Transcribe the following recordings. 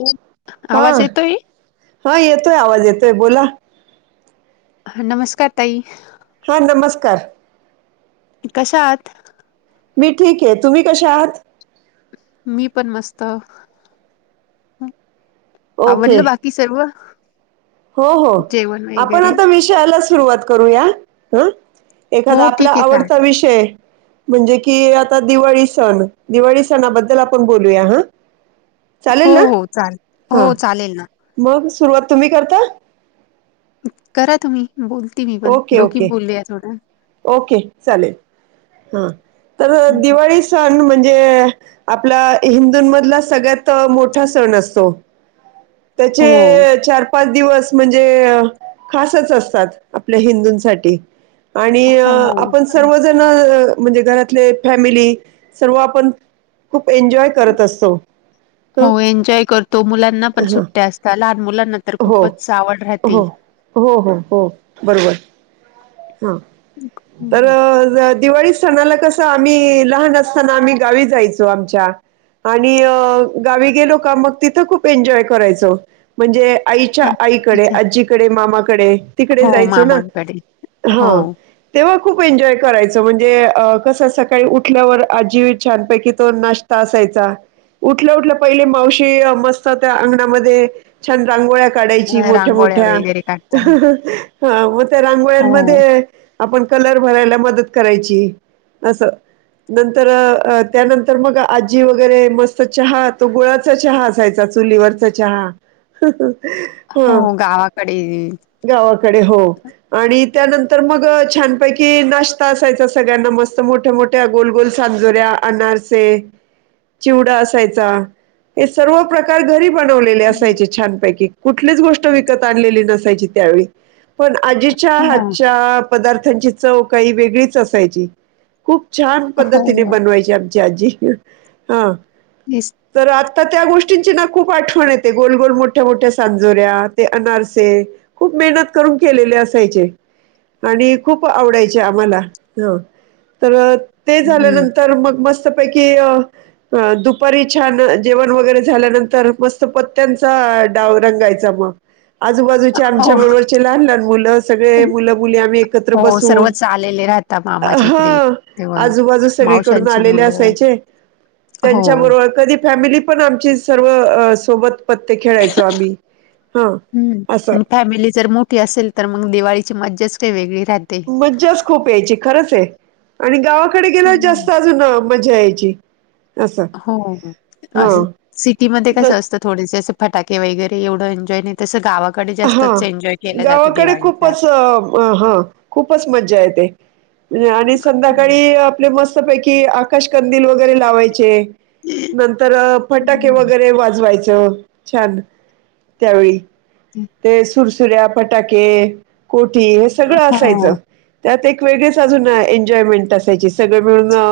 [unintelligible] आवाज येतोय? हां, येतोय आवाज, येतोय बोला. ह, नमस्कार ताई. हां, नमस्कार. कशा आहात? मी ठीक ये, तुम्ही कशा आहात? मी पण मस्त, ओके आवरलं बाकी, सर्व? हो हो, जेवण आपण वगैरे आता विषयाला, सुरुवात करूया, अं? एखादा हो आपला, ठीक आहे चाल आवडता विषय म्हणजे की आता, दिवाळी सण, दिवाळी सणाबद्दल आपण बोलूया, हं. हो चालेल ना?, हो चाल हं, हो चालेल ना मग सुरुवात, तुम्ही करता? करा तुम्ही, बोलती मी पण, दोघी बोललुया, थोडं. के, चालेल, तर हम्म. दिवाळी स सण म्हणजे, आपला हिंदूंमधला, सगळ्यात मोठा सण असतो. ह् [inaudible] त्याचे चार पाच दिवस, म्हणजे खासच असतात, आपल्या हिंदूंसाठी. आणि हो आपण, सर्व जण अं, म्हणजे घरातले, फॅमेली सर्व आपण, खूप एन्जॉय [inaudible] ह हो एन्जॉय करतो, मुलांना पण हां सुट्ट्या असतात, लहान मुलांना तर हो खूपच आवड हो राहते हो हो हो, बरोबर. हं, तर हम्म ज दिवाळी सनाला कसं, आम्ही लहान असताना, आम्ही गावी जायचो, आमच्या. आम्ही गावी गेलो का मग तिथं खूप एन्जॉय करायचो म्हणजे आईच्या आईकडे अच्छा आजीकडे मामाकडे हो मामांकडे हो तेव्हा खूप एन्जॉय करायचो म्हणजे कसं सकाळी उठल्यावर आजी छानपैकी तो ना - ष्टा असायचा उठल्या उठल्या पहिले मावशी मस्त त्या अंगणामध्ये छान रांगोळ्या काढायची अ, मोठ्या रांगोळ्या मोठ्या वगैरे काढता हं हं मग त्या रांगोळ्या हो म- - ध्ये आपण कलर भरायला मदत करायची असं नंतर त्यानंतर मग आजी वगैरे मस्त चहा तो गुळचा तो चहा असायचा चुलीवरचा चहा हां. हम गावाकडे गावाकडे हो आणि त्यानंतर मग छानपैकी नाश्ता असायचा सगळ्यांना मस्त मोठ्या मोठ्या त्या गोल गोल सांजोऱ्या अनारसे चिवडा असायचा हे सर्व प्रकार त्यावेळी घरी बनवलेले असायचे हो छानपैकी कुठलीच विकत आणलेली नसायची त्यावेळी पण आजीच्या हातच्या पदार्थांची चव काही वेगळीच असायची खूप छान हो, पद्धतीने हो. बनवायची आमची आजी हा निस तर आत्ता त्या गोष्टींची ना खूप आठवण येते गोलगोल मोठ्या मोठ्या सांजोऱ्या ते अनारसे खूप मेहनत करून केलेले असायचे आणि खूप आवडायचे आम्हाला ह तर ते हं. झाल्यानंतर मग मस्तपैकी अ अ दुपारी छान जेवण वगैरे झाल्यानंतर मस्त पत्त्यांचा डाव रंगायचा मग आजूबाजूचे आमच्या हो. बरोबरचे लहान लहान मुलं सगळे मुलं मुली आम्ही एकत्र हो, बसून सर्वच आलेले राहतात मामाच्या इकडे तेव्हा. आजूबाजू सगळीकडून मावशांची आलेले मुलं असायचे हो. त्यांच्या बरोबर कधी फॅमिली पण आमची सर्व सोबत पत्ते खेळायचो आम्ही हां. हम् असं आणि फॅमिली जर मोठी असेल तर मग दिवाळीची मज्जाच काही वेगळी राहते मज्जाच खूप यायची खरंच आहे आणि गावाकडे गेल्यावर हो. जास्त अजून मज्जा यायची असं हो आ हां. हेच सिटीमध्ये द कसं असतं थोडेसे असं फटाके वगैरे एवढं एन्जॉय नाही. तसं गावाकडे हा जास्तच एन्जॉय केला जातो गावाकडे दिवाळीचा. खूपच हा खूपच मज्जा येते. आणि हं. संध्याकाळी आपले मस्तपैकी आकाशकंदील वगैरे लावायचे. नंतर फटाके हं. वगैरे वाजवायचं छान त्यावेळी ह ते सुरसुर्या, पटाके, कोठी हे सगळं असायचं. हो. त्यात एक वेगळीच अजून एन्जॉयमेंट असायची सगळे मिळून अ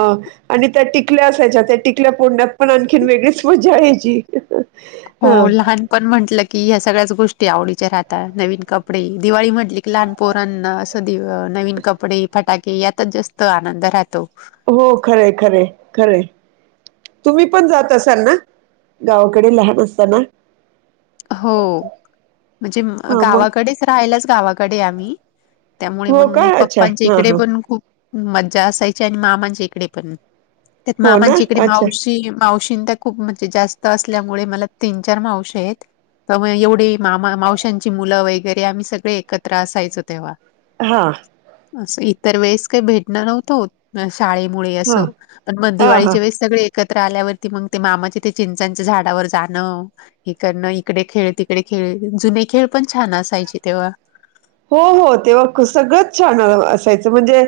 आणि त्या टिकल्या असायच्या त्या टिकल्या पोडण्यात पण आणखीन वेगळीच मज्जा यायची. हो हा लहान पण म्हटलं की या सगळ्याच गोष्टी आवडीच्या राहतात नवीन कपडे दिवाळी म्हटले की लहान पोरांना असं दिव नवीन कपडे फटाके यातच जास्त आनंद राहतो. हो खरं आहे खरं आहे खरं आहे. तुम्ही पण जात असाल ना गावाकडे लहान असताना हो म्हणजे म हा मग गावाकडेच राहालाच गावाकडे आम्ही त्यामुळे हो मग, का अच्छा पप्पांच्या हां इकडे हां पण खूप मज्जा असायची आणि मामांच्या इकडे पण त्यात हो ना मामांच्या इकडे अच्छा मावशी मावशी [unintelligible] खूप म्हणजे जास्त असल्यामुळे मला तीन चार मावश्यायत तर म एवढी मामा, मावशांची मुलं वगैरे आम्ही सगळे एकत्र असायचो तेव्हा हां असं इतर वेळेस कायी भेटणं नव्हतं होतं शाळेमुळे हां असं पण मग हां हां दिवाळीच्या वेळेस सगळे एकत्र आल्यावरती मग ते मामाचे ते चिंचांच्या झाडावर जाणं हे करणं यिकडे खेळ, तिकडे खेळ जुने खेळ पण छान असायचे तेव्हा हो हो, तेव्हा सगळंच छान असायचं म्हणजे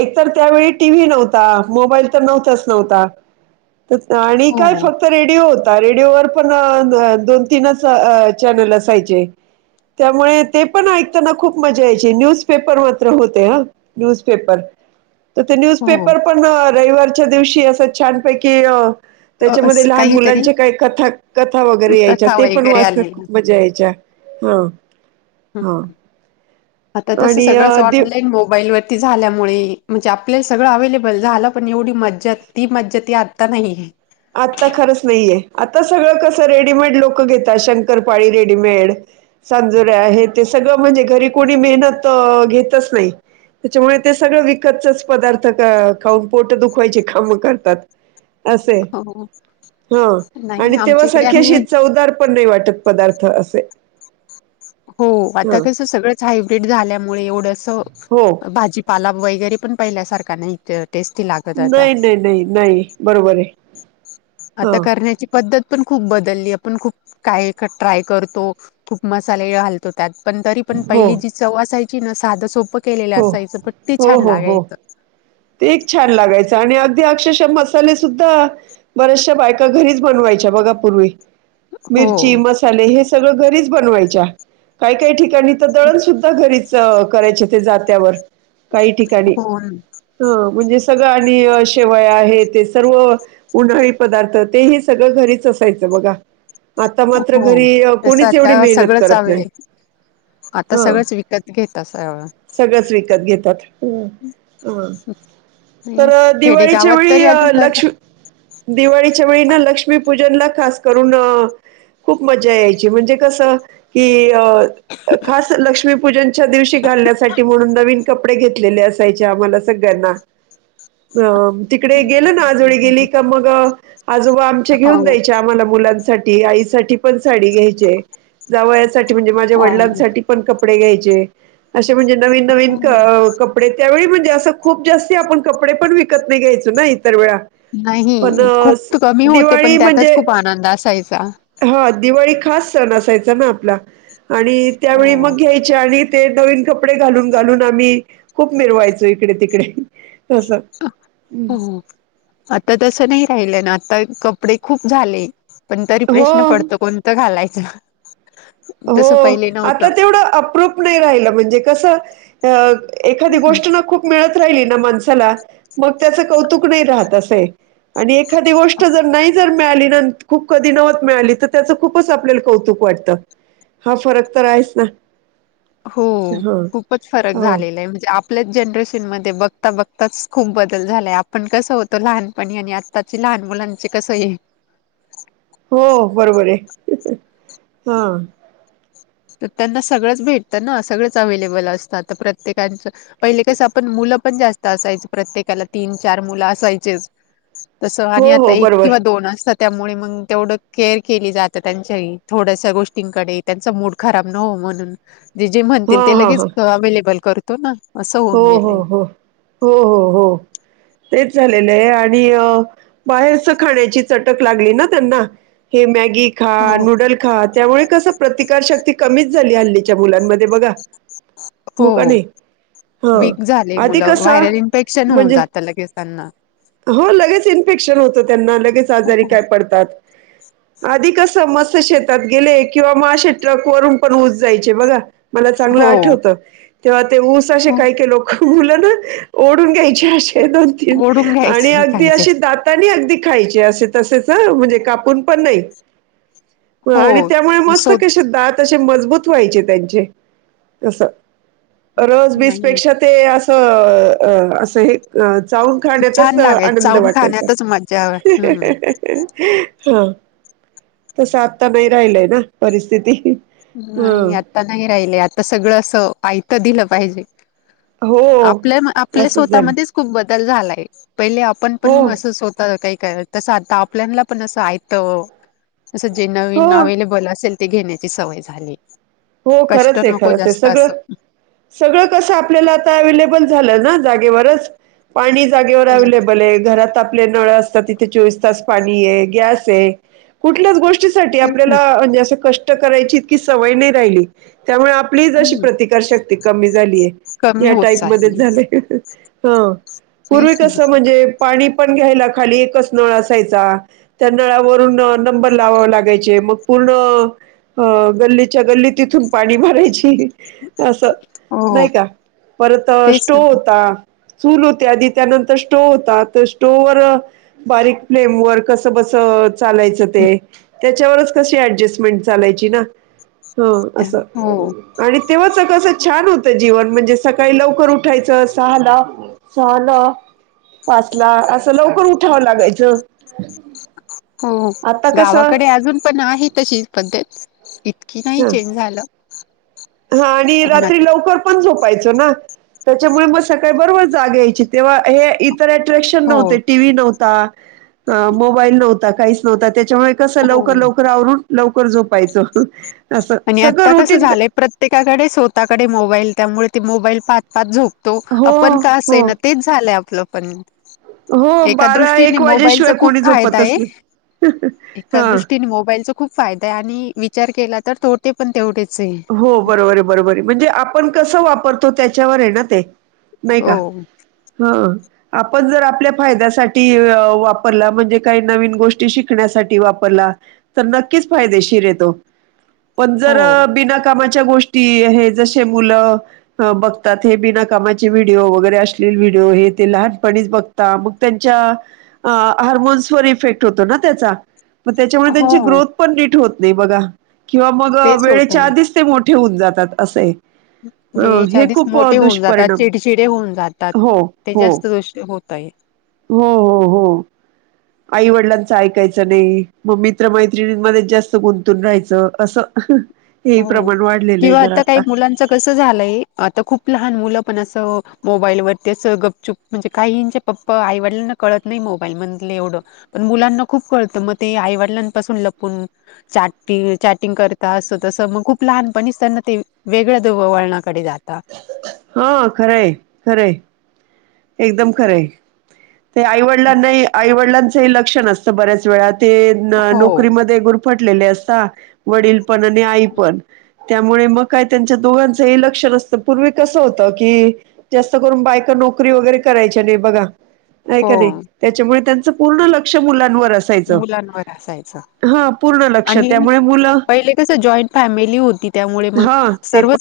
एक तर त्यावेळी टीव्ही नव्हता मोबाईल तर नव्हताच नव्हता आणि काय हो, फक् तर रेडिओ होता. रेडिओवर पण दोन तीनच चॅनल असायचे त्यामुळे ते पण ऐक ताना खूप मजा यायची न्यूजपेपर मात्र होते ह न्यूजपेपर तर ते हो. न्यूजपेपर पण रविवारच्या दिवशी असं छानपैकी अ अ, त्याच्यामध्ये असं लहान काहीतरी मुलांचे काय कथा कथा वगैरे यायच्या कथा ते पण वगैरे वाच आलेल्या. मजा यायच्या, हो आता तस आणि सगळंच दि ऑनलाईन मोबाईलवर ती झाल्यामुळे म्हणजे आपल्याला सगळं अवेलेबल झालं पण एवढी मज्जा, ती मज्जा ती आता नाहीय आता खरंच नाहीये आता सगळं कसं रेडीमेड लोकं घेतात शंकरपाळी रेडीमेड सांजुरया हे ते सगळं म्हणजे घरी कोणी मेहनत घेतच नायी त्याच्यामुळे ते सगळं विकतचच पदार्थ खाऊन पोट दुखवायची काम करतात असंय हो हा नाही आणि तेव्हा आमच्या इकडे सारखी आम्ही अशी चवदार पण नायी वाटत पदार्थ असे हो आता हा कस सगळंच हायब्रिड झाल्यामुळे एवढसं हो भाजी पाला वगैरे पण पहिल्यासारखा नायी टेस्टी लागत आता नायी नायी नायी नायी बरोबरय हा आता करण्याची पद्धत पण खूप बदललीय, आपण खूप काय ट्राय करतो. खूप मसाले घालतो त्यात पण तरी पण हो पहिली जी चव असायची ना साधं सोपं केलेलं हो असायचं पण ते हो छान हो हो लागायचं ते एक छान लागायचं आणि अगदी अक्षरशः मसाले सुद्धा बऱ्याचशा बायका, घरीच बनवायच्या बघा पूर्वी? हो मिरची, मसाले, हे सगळं घरीच बनवायच्या काय काय ठिकाणी तर दळण सुुद्धा घरीच करायचे ते जात्यावर कायी ठिकाणी हो हो, म्हणजे सगळं आणि शेवया हे ते सर्व उन्हाळी पदार्थ तेही सगळं घरीच असायचं बघा? आता मात्र हो घरी तसं कोणीच एवढी आता मेहनत सगळंच करत नाय हवे आता हं, सगळंच विकत घेत सगळं सगळंच विकत घेतात हं तर नाही खेडेगावात दिवाळीच्यावेळी तरी अ अजून करता लक्ष् दिवाळीच्या वेळी ना लक्ष्मीपूजनला खास करून, अ खूप मजा यायची म्हणजे कसं? कि अ खास लक्ष्मीपूजनच्या दिवशी घालण्यासाठी म्हणून नवीन कपडे घेतलेले असायचे आम्हाला सगळ्यांना हं म तिकडे गेली ना, आजोळी गेली का मग आजोबा आमचे घेऊन हो द्यायचे. ते आम्हांला मुलांसाठी, आईसाठी पण साडी घ्यायचे, जावयासाठी म्हणजे माझ्या हो, वडिलांसाठी पण कपडे घ्यायचे, अशे म्हणजे नवीन -नवीन क कपडे त्यावेळी म्हणजे असं खूप जास्ती आपण कपडे पण, विकत नाही घ्यायचो ना इतर वेळा. नाही पण अ, खूप स- त कमी होते, पण दिवाळी त्यातच म्हणजे खूप आनंद असायचा. हा दिवाळी खास सण असायचा ना आपला आणि त्यावेळी हो मग घ्याय चे आणि ते नवीन कपडे घालून -घालून आम्हीं खूप मिरवायचो इकडे-तिकडें. हं, हुं.. हुं.. आता तस नाही राहिलं ना, आता कपडे खूप झाले. पण तरी हो प्रश्न पडतो कोणतं घालायचं? हो तसं पहिले नव्हतं. आता तेवढं अप्रुप पण नाही राहिलं म्हणजे कसं अ एखादी हम्म. गोष्ट ना खूप मिळत राहिली ना माणसाला मग त्याच कौतुक नाही राहत असं आहेआणि एखादी गोष्ट जर नाही जर मिळाली ना खूप कधी नवत मिळाली तर त्याचं खूपच आपल्याला कौतुक वाटतं. हा फरक तर आहेच ना. हो हा खूपच फरक हो झालेला आहे म्हणजे आप आपल्याच जनरेशनमध्ये बघता- बघताच खूप बदल झाला आहे, आपण कसं होतो लहानपणी आणि आत ताची लहान मुलांची कसं हे हो बरोबर आहे, हा. तर त्यांना सगळंच भेटतं ना, सगळंच अवेलेबल असतं आता प्रत्येकाचं पहिले कसं आपण मुलं पण जास्त असायची, प्रत्येकाला तीन -चार मुलं असायचेच तसं हो, आणि आता हो. एक बरोबर. किंवा दोन असतात. त्यामुळे मग तेवढं केअर केली जाते त्यांच्याही थोड्याशा गोष्टींकडे त्यांचा मूड खराब न होऊ म्हणून जे- जे म्हणतील हां, ते हां, लगेच हां. अवेलेबल करतो ना, असं हो, होऊन हो, गेलंय हो.... हो, हो, हो.. तेच झालेलं आहे आणि बाहेरच खाण्याची चटक लागली ना त्यांना. हे मॅगी खा, हो नूडल खा, त्यामुळे कस प्रतिकारशक्ती कमीच झाली हल्लीच्या मुलांमध्ये बघा. हो हो‌ का नाही? हां. वीक झाले आधी मुलं कसं व्हायरल इन्फेक्शन होऊन म्हणजे जात लगेच त्यांना. हो लगेच इन्फेक्शन होतं. त्यांना लगेच आजारी काय पडतात, आधी कसं मस्त शेत तात गेले किंवा मग असे ट्रक वरून पण ऊस जायचे बघा. मला चांगलं हो आठवतं तेव्हा ते ऊस अशे हो लोकं, मुलं ना ओढून घ्यायचे अशे दोन-तीन ओढून आणि घ्यायचे अगदी खायचे अशे दात तानी अगदी खायचे असे तसेच हं म्हणजे कापून पण नाही. हो आणि त्यामुळे मस्त शोध कशे दात- तशे मजबूत व्हायचे त्यांचे तसं, रस-बिस नाही ते असं असं हे चावून खाण्यातच छान लागाय आनंद चावून वाटायचा. खाण्यातच मज्जा हम्म हा तसं आत्ता नाही राहिलयं ना, परिस्थिती. ह नाही, आता नाही राहिलयं, आता सगळं असं आयतं दिलं पाहिजे. हो आपल्या आपल्या असंच झालं स्वतःमध्येच खूप बदल झालायं, पहिले आपण हो पण असंच होतं काही करत तसं आता आपल्याला पण असं आयतं, असं जे हो नवीन अवेलेबल असेल ते घेणे. सवय झाली. हो खरंच आहे नको खरंच आहे, जास्त असं सगळं- सगळं कसं, आपल्याला आता अवेलेबल झालं ना जागेवरच. पाणी जागेवर हो अव्लेबल आहे, घरात- आपले नळ असतात, तथे चोवीस तास आहे, गॅस आहे कुठल्याच गो- ष्टीसाठी तेच ना आपल्याला म्हणजे, कष्ट करायची इतकी सवय नाही राहिली, त्यामुळे- आपलीच अशी हम्म प्रतिकारशक्ती कमी झालीये, कमी या होत टाईप मध्ये चालली झालेय. हं, पूर्वी तेच ना कसं म्हणजे, पाणी पण घ्यायला खाली एकच नळ असायचा. त्या नळावरून नंबर लावावे लागायचे, मग पूर्ण गल्लीत- च्या गल्ली तिथून पाणी भारायची. असं हो नाही का, परत तेच ना स्टोव्ह होता. चूल होते आधी, त्यानंतर स्टोव्ह होता, आता स्टोव्ह वर- बारीक फ्लेम वर कसं बस- चालायचं ते, त्याच्यावरच कशी ऍडजेस्टमेंट चालायची ना. हं असं. हो आणि तेव्हाच कसं छान होतं जीवन, म्हणजे सकाळी लवकर उठायचं सहाला- सहाला, पाचला असं लवकर उठावं लागायचं. हो हो, आता कसं गावाकडे अजून पण आहे तशीच पद्धत इ- की नाही ह चेंज झालं. हा, आणि पण रात्री लवकर पण झोपायचो ना, त्याच्यामुळे मग सकाळी बरोबर जाग यायची. तेव्हा हे इतर अट्रॅक्शन नव्हते, हो, टीव्ही नव्हता. मोबाईल नव्हता, काहीच नव्हता त्याच्यामुळे कसं लवकर हो. लवकर आवरून- लवकर झोपायचं, असं आणि सगळं आता कसं रुटीगं- झालंय प्रत्येकाकडे स्वतःकडे मोबाईल, त्यामुळे ते मोबाईल पाह- पाहत झोपतो, हो आपण का असे हो ना तेच झालंय आपलं पण, हो एका बारा दृष्टीने एक मोबाईलचा वाजेशिवाय खूप कोणी फायदा झोपतच आहे. नाही. एका हा दृष्टीने मोबाईल खु- खूप फायदा आहे, आणि विचार केला तर तोटे पण तेवढेच आहे. हो बरोबर बरोबर आहे, म्हणजे आपण कसं वापरतो त्याच्यावर आहे ना ते, नाही का हो, हं, आपण जर आपल्या फायद्यासाठी वापरला, म्हणजे काही नवीन गोष्टी शिकण्यासाठी वापरला. तर नक्कीच फायदेशीर येतो, पण जर- हो, बिना कामाच्या गोष्टी आहे, जसे मुलं- बघतात, हे बिनाकामाचे व्हिडिओ वगैरे अशल्लिल व्हिडिओ हे ते लहानपणीच बघ- ता मग त्यांच्या, हार्मोन्सवर इफेक्ट होतो ना त्याचा. मग त्याच्यामुळे त्यांची हो. ग्रोथ पण नीट होत नाही बघा, किंवा मग तेच वेत- होतंय. नुसते मोठे होऊ जातात. असे हे, वेळेच्या आधी खूप अ, मोठे होऊन जातात, दुष्परिणाम चिडचिडे होऊन जातात, हो, ते हो. जास्त दोष होत. ताई हो हो हो. आई वडिलांचं ऐकायचं नाही, मग मित्र मैत्रिणींमध्ये जास्त गुंतून राहायचं असं, अं हं, हो, किंवा आता काही मुलांन आता कसं झालये, आता खुप लहान मुलं पण अस मोबाईल वरती गपचुप म्हणजे काहींचे पप्पा आईवडिलांना कळत नाही मोबाईल मधल एवढ. पण मुलांना खूप कळत मग ते आईवडिलांपासून लपून. चॅटिंग चॅटिंग करतात. तस मग खूप लहानपणीच त्यांना ते वेगळ्या वळणाकडे जाता. हा खरय खरय. एकदम खरय ते आईवडिलांनाही आईवडिलां ते लक्ष नसत बऱ्याच वेळा ते हो नोकरी मध्ये गुर फटलेले असतात वडील पण आणि आई पण. त्यामुळे मग काय त्यांच्या दोघांच ही लक्ष नसत पूर्वी कस होत की जास्त करून बायका नोक नोकरी वगैरे करायच्या नाही बघा हाय हो की नाही त्याच्यामुळ त्यांच पूर्ण लक्ष मुलांवर अस मुलांवर असायच. पूर्ण लक्ष आणि त्यामुळे मुलं पहिल कस जॉईंट फॅमिली होती त्यामुळ मग हां ते सर्वच